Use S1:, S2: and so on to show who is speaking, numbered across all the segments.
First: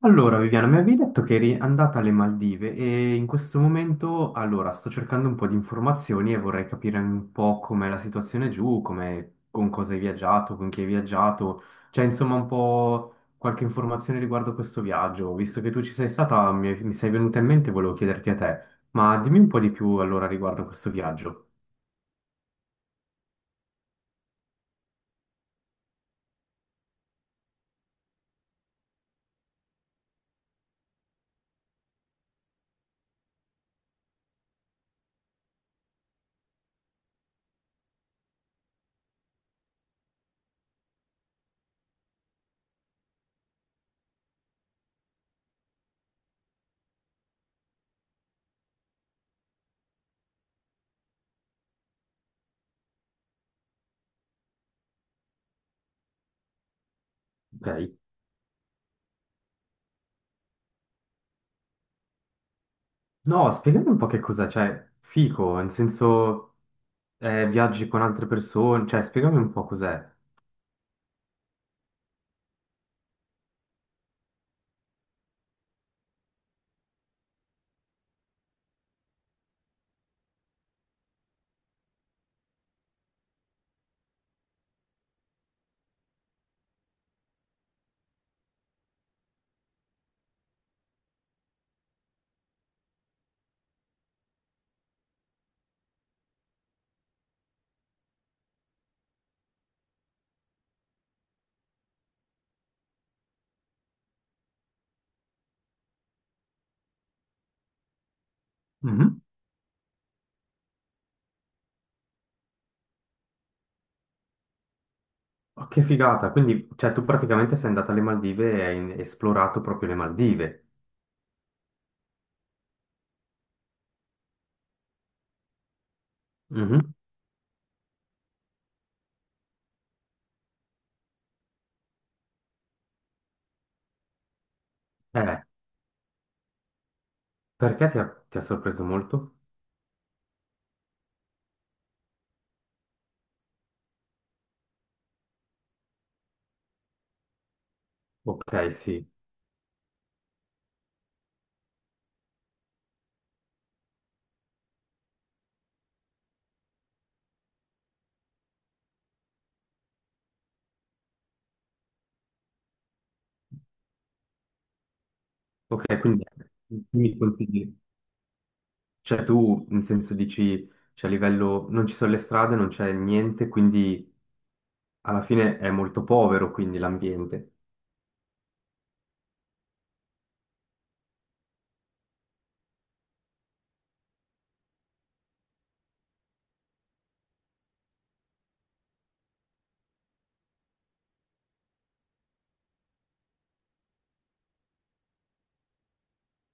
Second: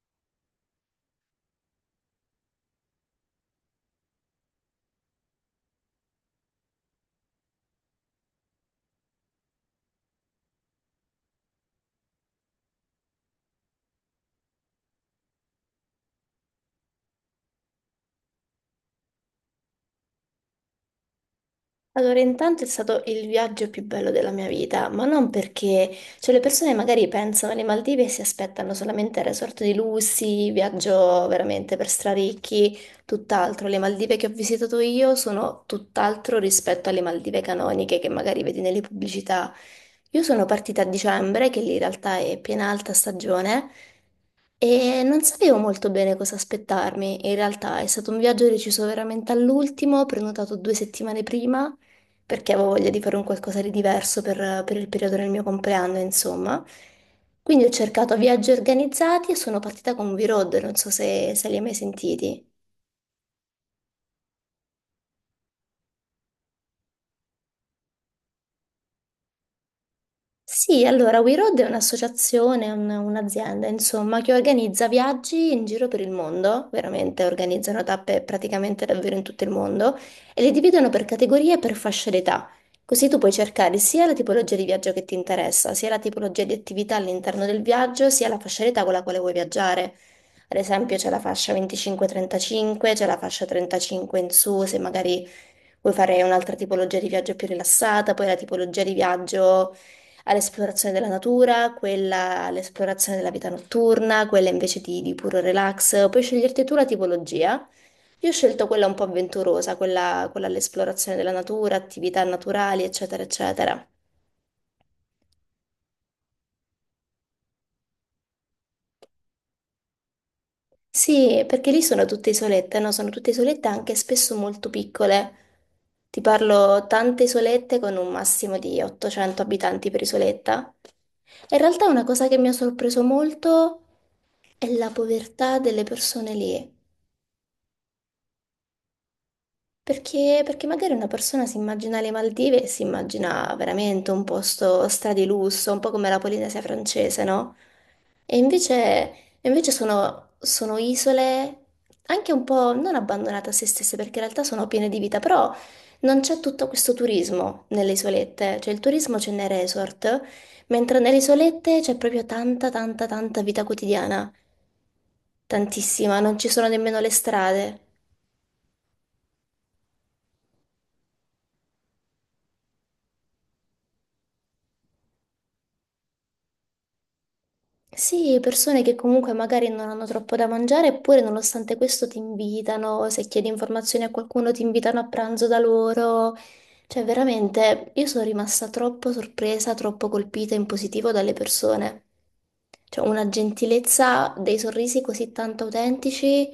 S1: Allora, Viviana, mi avevi detto che eri andata alle Maldive e in questo momento, allora, sto cercando un po' di informazioni e vorrei capire un po' com'è la situazione giù, come, con cosa hai viaggiato, con chi hai viaggiato, cioè insomma un po' qualche informazione riguardo questo viaggio. Visto che tu ci sei stata, mi sei venuta in mente, e volevo chiederti a te, ma dimmi un po' di più allora riguardo questo viaggio,
S2: Allora, intanto è stato il viaggio più bello della mia vita, ma non perché, cioè le persone magari pensano alle Maldive e si aspettano solamente il resort di lussi, viaggio veramente per straricchi, tutt'altro. Le Maldive che ho visitato io sono tutt'altro rispetto alle Maldive canoniche che magari vedi nelle pubblicità. Io sono partita a dicembre, che lì in realtà è piena alta stagione, e non sapevo molto bene cosa aspettarmi. In realtà è stato un viaggio deciso veramente all'ultimo, prenotato 2 settimane prima, perché avevo voglia di fare un qualcosa di diverso per il periodo del mio compleanno, insomma. Quindi
S1: ok?
S2: ho cercato viaggi organizzati e sono partita con V-Road, non so se li hai mai sentiti.
S1: No, spiegami un po' che cos'è, cioè, fico, nel senso, viaggi con altre persone, cioè, spiegami un po' cos'è.
S2: Sì, allora We Road è un'associazione, un'azienda, insomma, che organizza viaggi in giro per il mondo, veramente organizzano tappe praticamente davvero in tutto il mondo e le dividono per categorie e per fasce d'età. Così tu puoi cercare sia la tipologia di viaggio che ti interessa, sia la tipologia di attività all'interno del viaggio, sia la fascia d'età con la quale vuoi viaggiare. Ad esempio c'è la fascia 25-35, c'è la fascia 35 in su, se magari vuoi fare un'altra tipologia di viaggio più rilassata, poi la tipologia di viaggio all'esplorazione della natura, quella all'esplorazione della vita notturna, quella invece di puro relax. Puoi sceglierti tu la tipologia. Io ho scelto quella un po'
S1: Mhm.
S2: avventurosa, quella all'esplorazione della natura, attività naturali, eccetera, eccetera.
S1: Ma che figata, quindi cioè, tu praticamente sei andata alle Maldive e hai esplorato proprio le Maldive.
S2: Sì, perché lì sono tutte isolette, no? Sono tutte isolette anche spesso molto piccole. Ti parlo
S1: Mhm.
S2: tante isolette con un massimo di 800 abitanti per isoletta. E in realtà una cosa che mi ha sorpreso molto è la
S1: Eh,
S2: povertà delle persone lì.
S1: perché ti ha sorpreso molto?
S2: Perché, perché magari una persona si immagina le Maldive e si immagina veramente un posto stradi lusso, un po' come la Polinesia francese, no? E
S1: Ok,
S2: invece,
S1: sì.
S2: e invece sono isole anche un po' non abbandonate a se stesse, perché in realtà sono piene di vita, però non c'è tutto questo turismo nelle isolette, cioè il turismo c'è nei resort, mentre nelle isolette c'è proprio tanta, tanta, tanta vita quotidiana,
S1: Ok,
S2: tantissima,
S1: quindi
S2: non ci sono
S1: mm,
S2: nemmeno le
S1: mi consigli.
S2: strade.
S1: Cioè tu in senso dici, cioè a livello, non ci sono le strade, non c'è niente, quindi alla fine è molto povero quindi l'ambiente.
S2: Sì, persone che comunque magari non hanno troppo da mangiare, eppure nonostante questo ti invitano, se chiedi informazioni a qualcuno ti invitano a pranzo da loro. Cioè, veramente, io sono rimasta troppo sorpresa, troppo colpita in positivo dalle persone. Cioè, una gentilezza, dei sorrisi così tanto autentici,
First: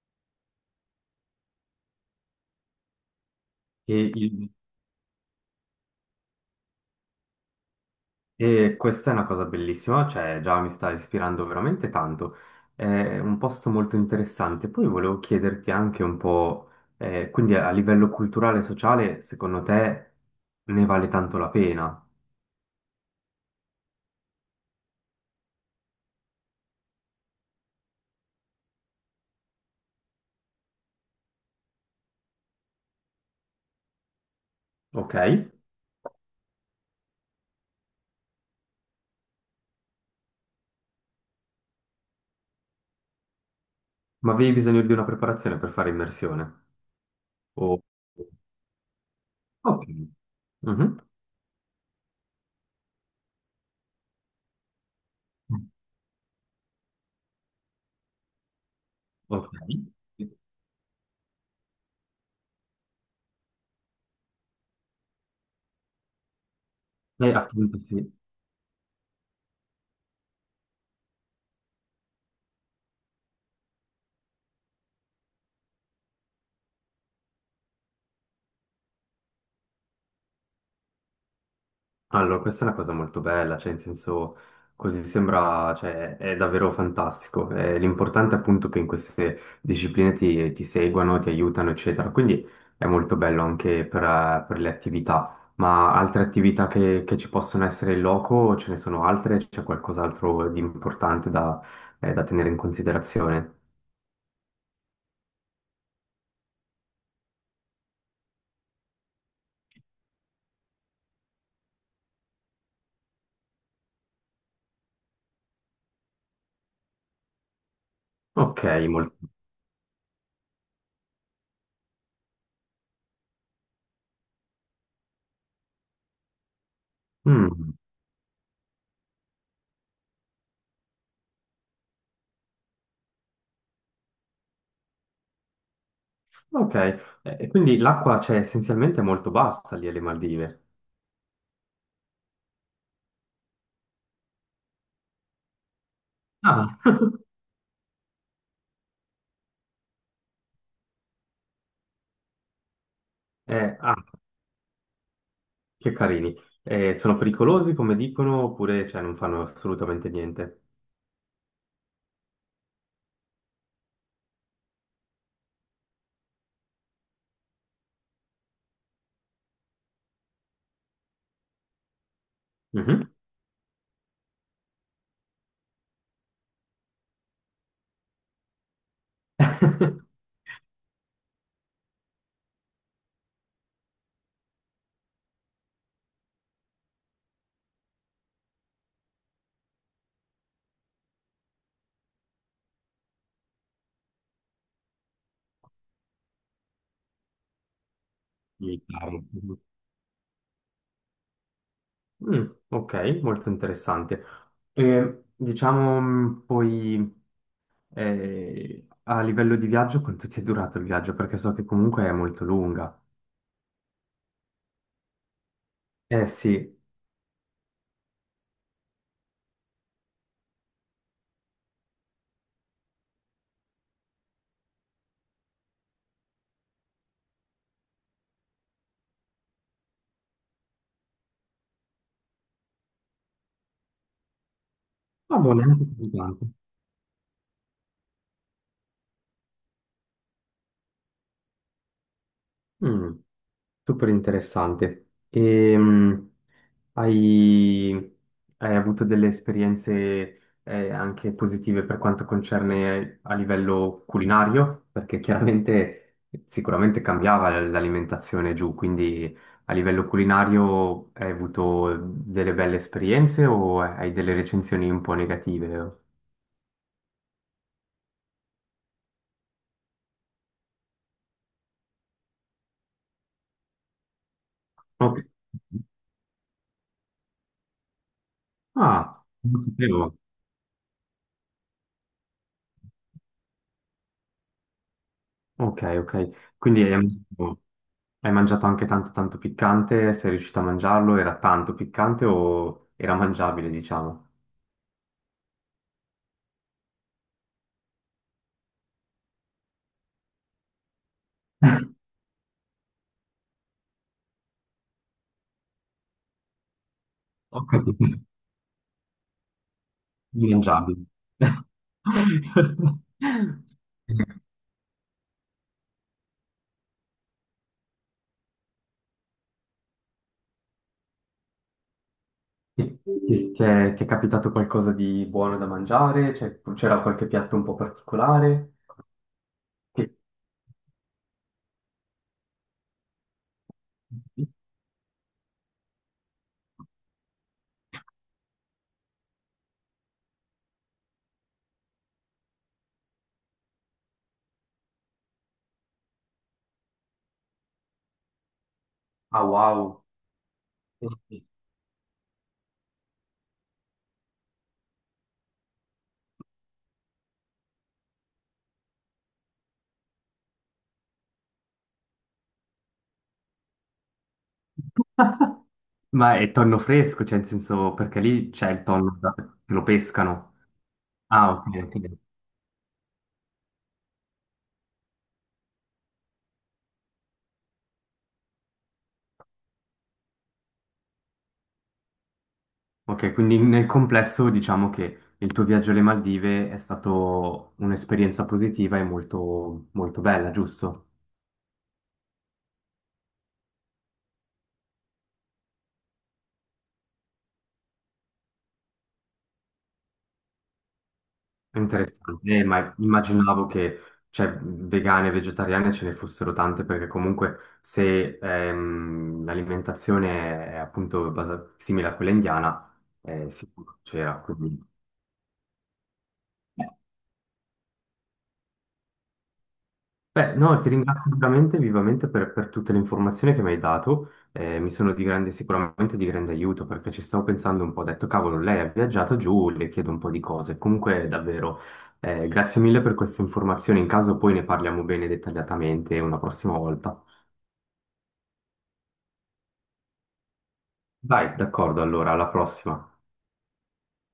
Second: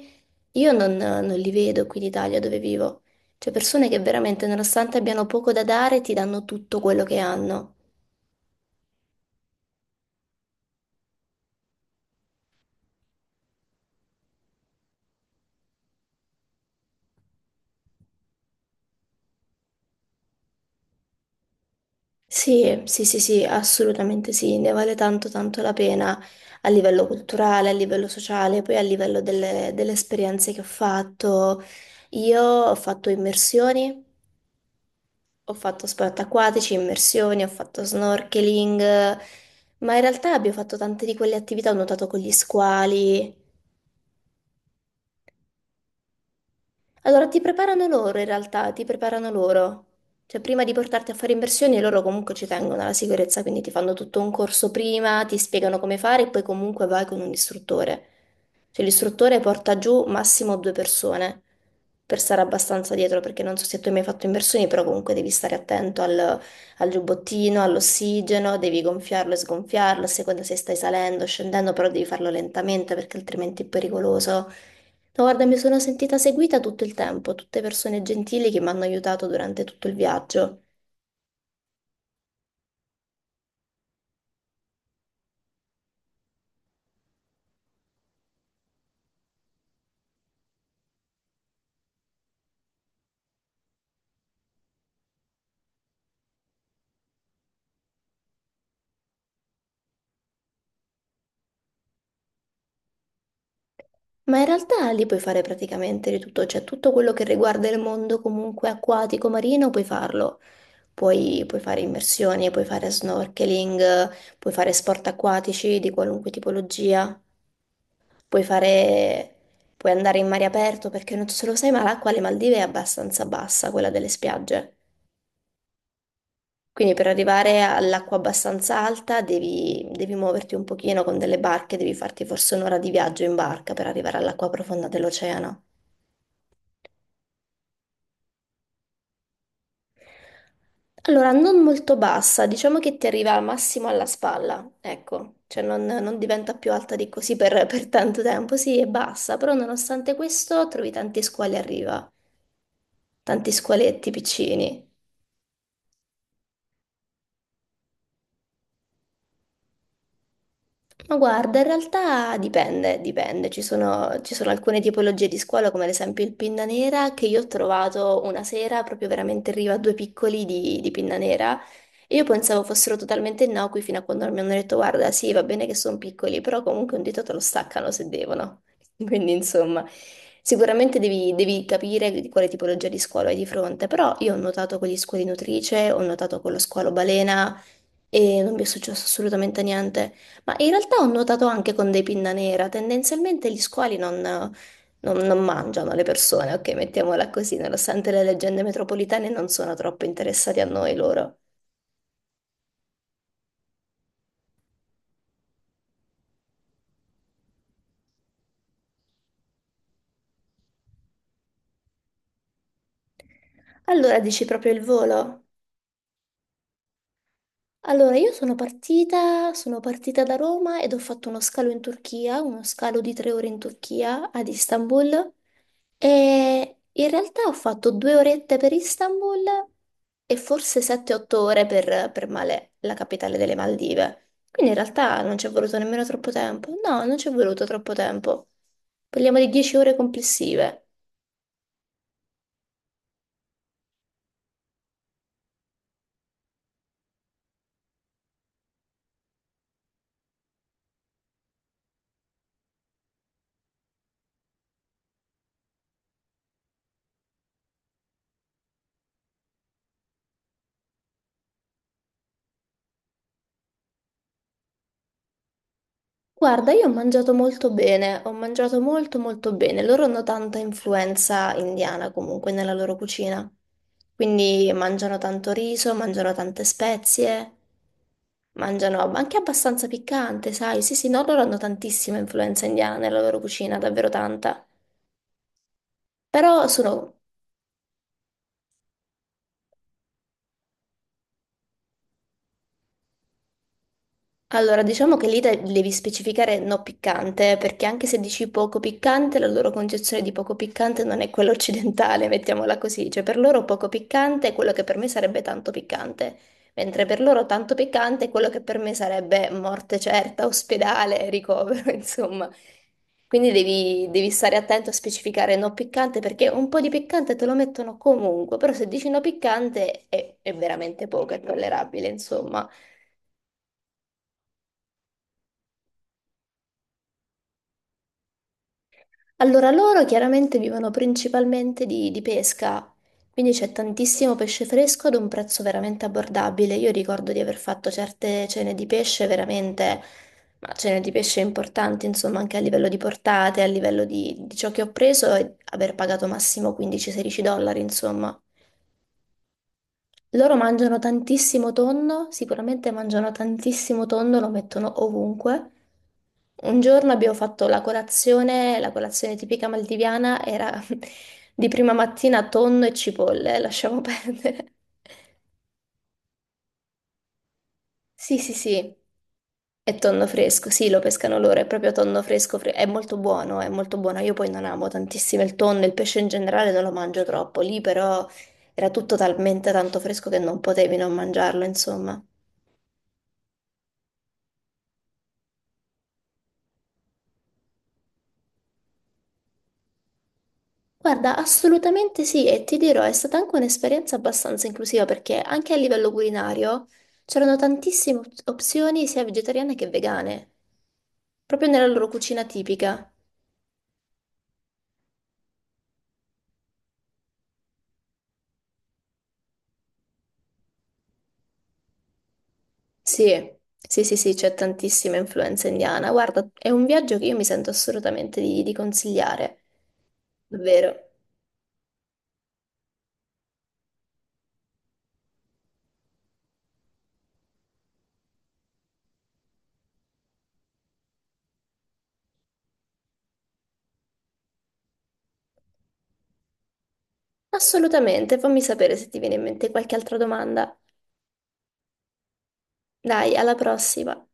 S2: io non li vedo qui in Italia dove vivo. Cioè, persone che
S1: E
S2: veramente,
S1: il-
S2: nonostante abbiano poco da dare, ti danno tutto quello che hanno.
S1: E questa è una cosa bellissima, cioè già mi sta ispirando veramente tanto. È un posto molto interessante. Poi volevo chiederti anche un po', quindi a livello culturale e sociale, secondo te ne vale tanto la pena?
S2: Sì, sì, sì, sì, assolutamente sì, ne vale tanto tanto la pena a livello culturale, a livello sociale, poi a livello delle esperienze che ho fatto. Io ho fatto immersioni,
S1: Ok?
S2: ho fatto sport acquatici, immersioni, ho fatto snorkeling, ma in realtà abbiamo fatto tante di quelle attività, ho nuotato con gli squali.
S1: Ma avevi bisogno di una preparazione per fare immersione?
S2: Allora, ti
S1: O-
S2: preparano loro in realtà, ti preparano
S1: Ok.
S2: loro. Cioè, prima di
S1: Mhm.
S2: portarti a fare immersioni, loro comunque ci tengono alla sicurezza, quindi ti fanno tutto un corso prima, ti spiegano come fare e poi comunque vai con un istruttore. Cioè, l'istruttore
S1: Ok.
S2: porta giù massimo due persone per stare abbastanza dietro, perché non so se tu hai mai fatto immersioni, però comunque devi stare attento al
S1: E
S2: giubbottino,
S1: appunto sì.
S2: all'ossigeno, devi gonfiarlo e sgonfiarlo, a seconda se stai salendo o scendendo, però devi farlo lentamente perché altrimenti è pericoloso. No, guarda, mi sono sentita seguita tutto il tempo, tutte persone gentili che mi hanno aiutato durante tutto il viaggio.
S1: Allora, questa è una cosa molto bella, cioè in senso così sembra, cioè è davvero fantastico. L'importante è appunto che in queste discipline ti seguano, ti aiutano, eccetera. Quindi è molto bello anche per le attività. Ma altre attività che ci possono essere in loco, ce ne sono altre? C'è qualcos'altro di importante da, da tenere in considerazione?
S2: Ma in realtà lì puoi fare praticamente di tutto, cioè tutto quello che riguarda il mondo comunque acquatico marino puoi farlo. Puoi fare immersioni, puoi fare snorkeling, puoi fare sport acquatici di qualunque tipologia, puoi
S1: Ok, molto.
S2: fare, puoi andare in mare aperto perché non so se lo sai, ma l'acqua alle Maldive è abbastanza bassa, quella delle spiagge. Quindi per arrivare
S1: Mm,
S2: all'acqua abbastanza alta devi muoverti un pochino con delle barche, devi farti forse un'ora di viaggio in barca per arrivare all'acqua profonda dell'oceano.
S1: ok. Quindi l'acqua, cioè, essenzialmente è molto bassa lì alle Maldive.
S2: Allora, non molto bassa, diciamo che ti arriva al massimo alla spalla, ecco, cioè non diventa più
S1: Ah,
S2: alta di così per, per tanto tempo, sì, è bassa, però nonostante questo trovi tanti squali a riva, tanti
S1: ah.
S2: squaletti piccini.
S1: Che carini. Sono pericolosi, come dicono, oppure cioè, non fanno assolutamente niente?
S2: Ma guarda, in realtà dipende, dipende. Ci sono alcune tipologie di scuola, come ad esempio il pinna nera, che io ho trovato una sera proprio veramente in riva a due piccoli di pinna nera e Io pensavo fossero
S1: Mhm.
S2: totalmente innocui fino a quando mi hanno detto, guarda, sì, va bene che sono piccoli, però comunque un dito te lo staccano se devono. Quindi, insomma, sicuramente devi capire di quale tipologia di squalo hai di fronte, però io ho notato con gli squali nutrice, ho notato con lo squalo balena e non mi è successo assolutamente niente. Ma in realtà ho notato anche con dei pinna nera, tendenzialmente gli squali non… Non mangiano le persone, ok, mettiamola così, nonostante le leggende
S1: Militari.
S2: metropolitane non
S1: Mhm.
S2: sono troppo interessati a noi loro.
S1: Mm, ok, molto interessante. E, diciamo, poi a livello di viaggio, quanto ti è durato il viaggio? Perché so che comunque è molto lunga.
S2: Allora dici proprio il volo.
S1: Eh sì,
S2: Allora, io sono partita da Roma ed ho fatto uno scalo in Turchia, uno scalo di 3 ore in Turchia, ad Istanbul, e in realtà ho fatto 2 orette per Istanbul e forse 7-8 ore per Malé, la capitale delle Maldive. Quindi in realtà non
S1: ma
S2: ci è
S1: buono,
S2: voluto
S1: neanche
S2: nemmeno
S1: così
S2: troppo
S1: tanto.
S2: tempo. No, non ci è voluto troppo tempo. Parliamo di 10 ore complessive.
S1: Mm. Super interessante. E, hai, hai avuto delle esperienze anche positive per quanto concerne a livello culinario? Perché chiaramente sicuramente cambiava l'alimentazione giù, quindi a livello culinario hai avuto delle belle esperienze o hai delle recensioni un po' negative?
S2: Guarda, io ho mangiato molto bene, ho mangiato molto molto bene. Loro hanno tanta influenza indiana comunque nella loro cucina. Quindi mangiano
S1: Ok.
S2: tanto riso, mangiano tante spezie, mangiano
S1: Ah,
S2: anche
S1: non lo
S2: abbastanza
S1: sapevo.
S2: piccante, sai? Sì, sì, no, loro hanno tantissima influenza indiana nella loro cucina, davvero tanta.
S1: Ok, ok.
S2: Però
S1: Quindi è...
S2: sono
S1: Hai mangiato anche tanto tanto piccante? Sei riuscito a mangiarlo? Era tanto piccante o era mangiabile, diciamo?
S2: allora, diciamo che lì devi specificare no piccante, perché anche se dici poco piccante, la loro concezione di poco piccante non è quella occidentale, mettiamola così. Cioè, per loro poco piccante è quello che per me sarebbe tanto piccante, mentre per loro
S1: Ho
S2: tanto
S1: capito,
S2: piccante è quello che per me sarebbe morte certa,
S1: mangiabile.
S2: ospedale, ricovero, insomma. Quindi devi stare attento a specificare no piccante, perché un po' di piccante te lo mettono comunque, però se dici no piccante è veramente poco, è tollerabile, insomma.
S1: Ti è capitato qualcosa di buono da mangiare? Cioè, c'era qualche piatto un po' particolare?
S2: Allora, loro
S1: Che-
S2: chiaramente vivono principalmente di pesca, quindi c'è tantissimo pesce fresco ad un prezzo veramente abbordabile. Io ricordo di aver fatto certe cene di pesce veramente, ma cene di pesce importanti, insomma, anche a livello di portate, a livello di ciò che ho preso e aver pagato massimo 15-16 dollari, insomma.
S1: Ah, wow!
S2: Loro mangiano tantissimo tonno, sicuramente mangiano tantissimo tonno, lo mettono ovunque. Un giorno abbiamo fatto la colazione tipica maldiviana era di prima mattina tonno e cipolle, lasciamo perdere.
S1: Ma è tonno fresco, cioè, in senso, perché
S2: Sì,
S1: lì
S2: sì,
S1: c'è il
S2: sì,
S1: tonno che lo
S2: è tonno
S1: pescano.
S2: fresco, sì, lo pescano
S1: Ah,
S2: loro, è
S1: ok,
S2: proprio
S1: ok.
S2: tonno fresco, è molto buono, è molto buono. Io poi non amo tantissimo il tonno, il pesce in generale non lo mangio troppo, lì però era tutto talmente tanto fresco che non potevi non mangiarlo, insomma.
S1: Ok, quindi nel complesso diciamo che il tuo viaggio alle Maldive è stato un'esperienza positiva e molto, molto bella, giusto?
S2: Guarda, assolutamente sì, e ti dirò, è stata anche un'esperienza abbastanza inclusiva perché anche a livello culinario c'erano tantissime opzioni sia vegetariane che vegane, proprio nella loro
S1: Interessante,
S2: cucina
S1: ma
S2: tipica.
S1: immaginavo che cioè, vegane e vegetariane ce ne fossero tante perché comunque se l'alimentazione è appunto simile a quella indiana,
S2: Sì,
S1: sicuro
S2: sì, sì, sì,
S1: c'era,
S2: c'è
S1: quindi...
S2: tantissima influenza indiana. Guarda, è un viaggio che io mi sento assolutamente di consigliare,
S1: Beh, no, ti
S2: davvero.
S1: ringrazio veramente vivamente per tutte le informazioni che mi hai dato, mi sono di grande, sicuramente di grande aiuto perché ci stavo pensando un po', ho detto cavolo, lei ha viaggiato giù, le chiedo un po' di cose, comunque davvero grazie mille per queste informazioni, in caso poi ne parliamo bene dettagliatamente una prossima volta.
S2: Assolutamente, fammi sapere se ti viene in mente qualche altra domanda.
S1: Dai, d'accordo, allora, alla prossima.
S2: Dai, alla prossima.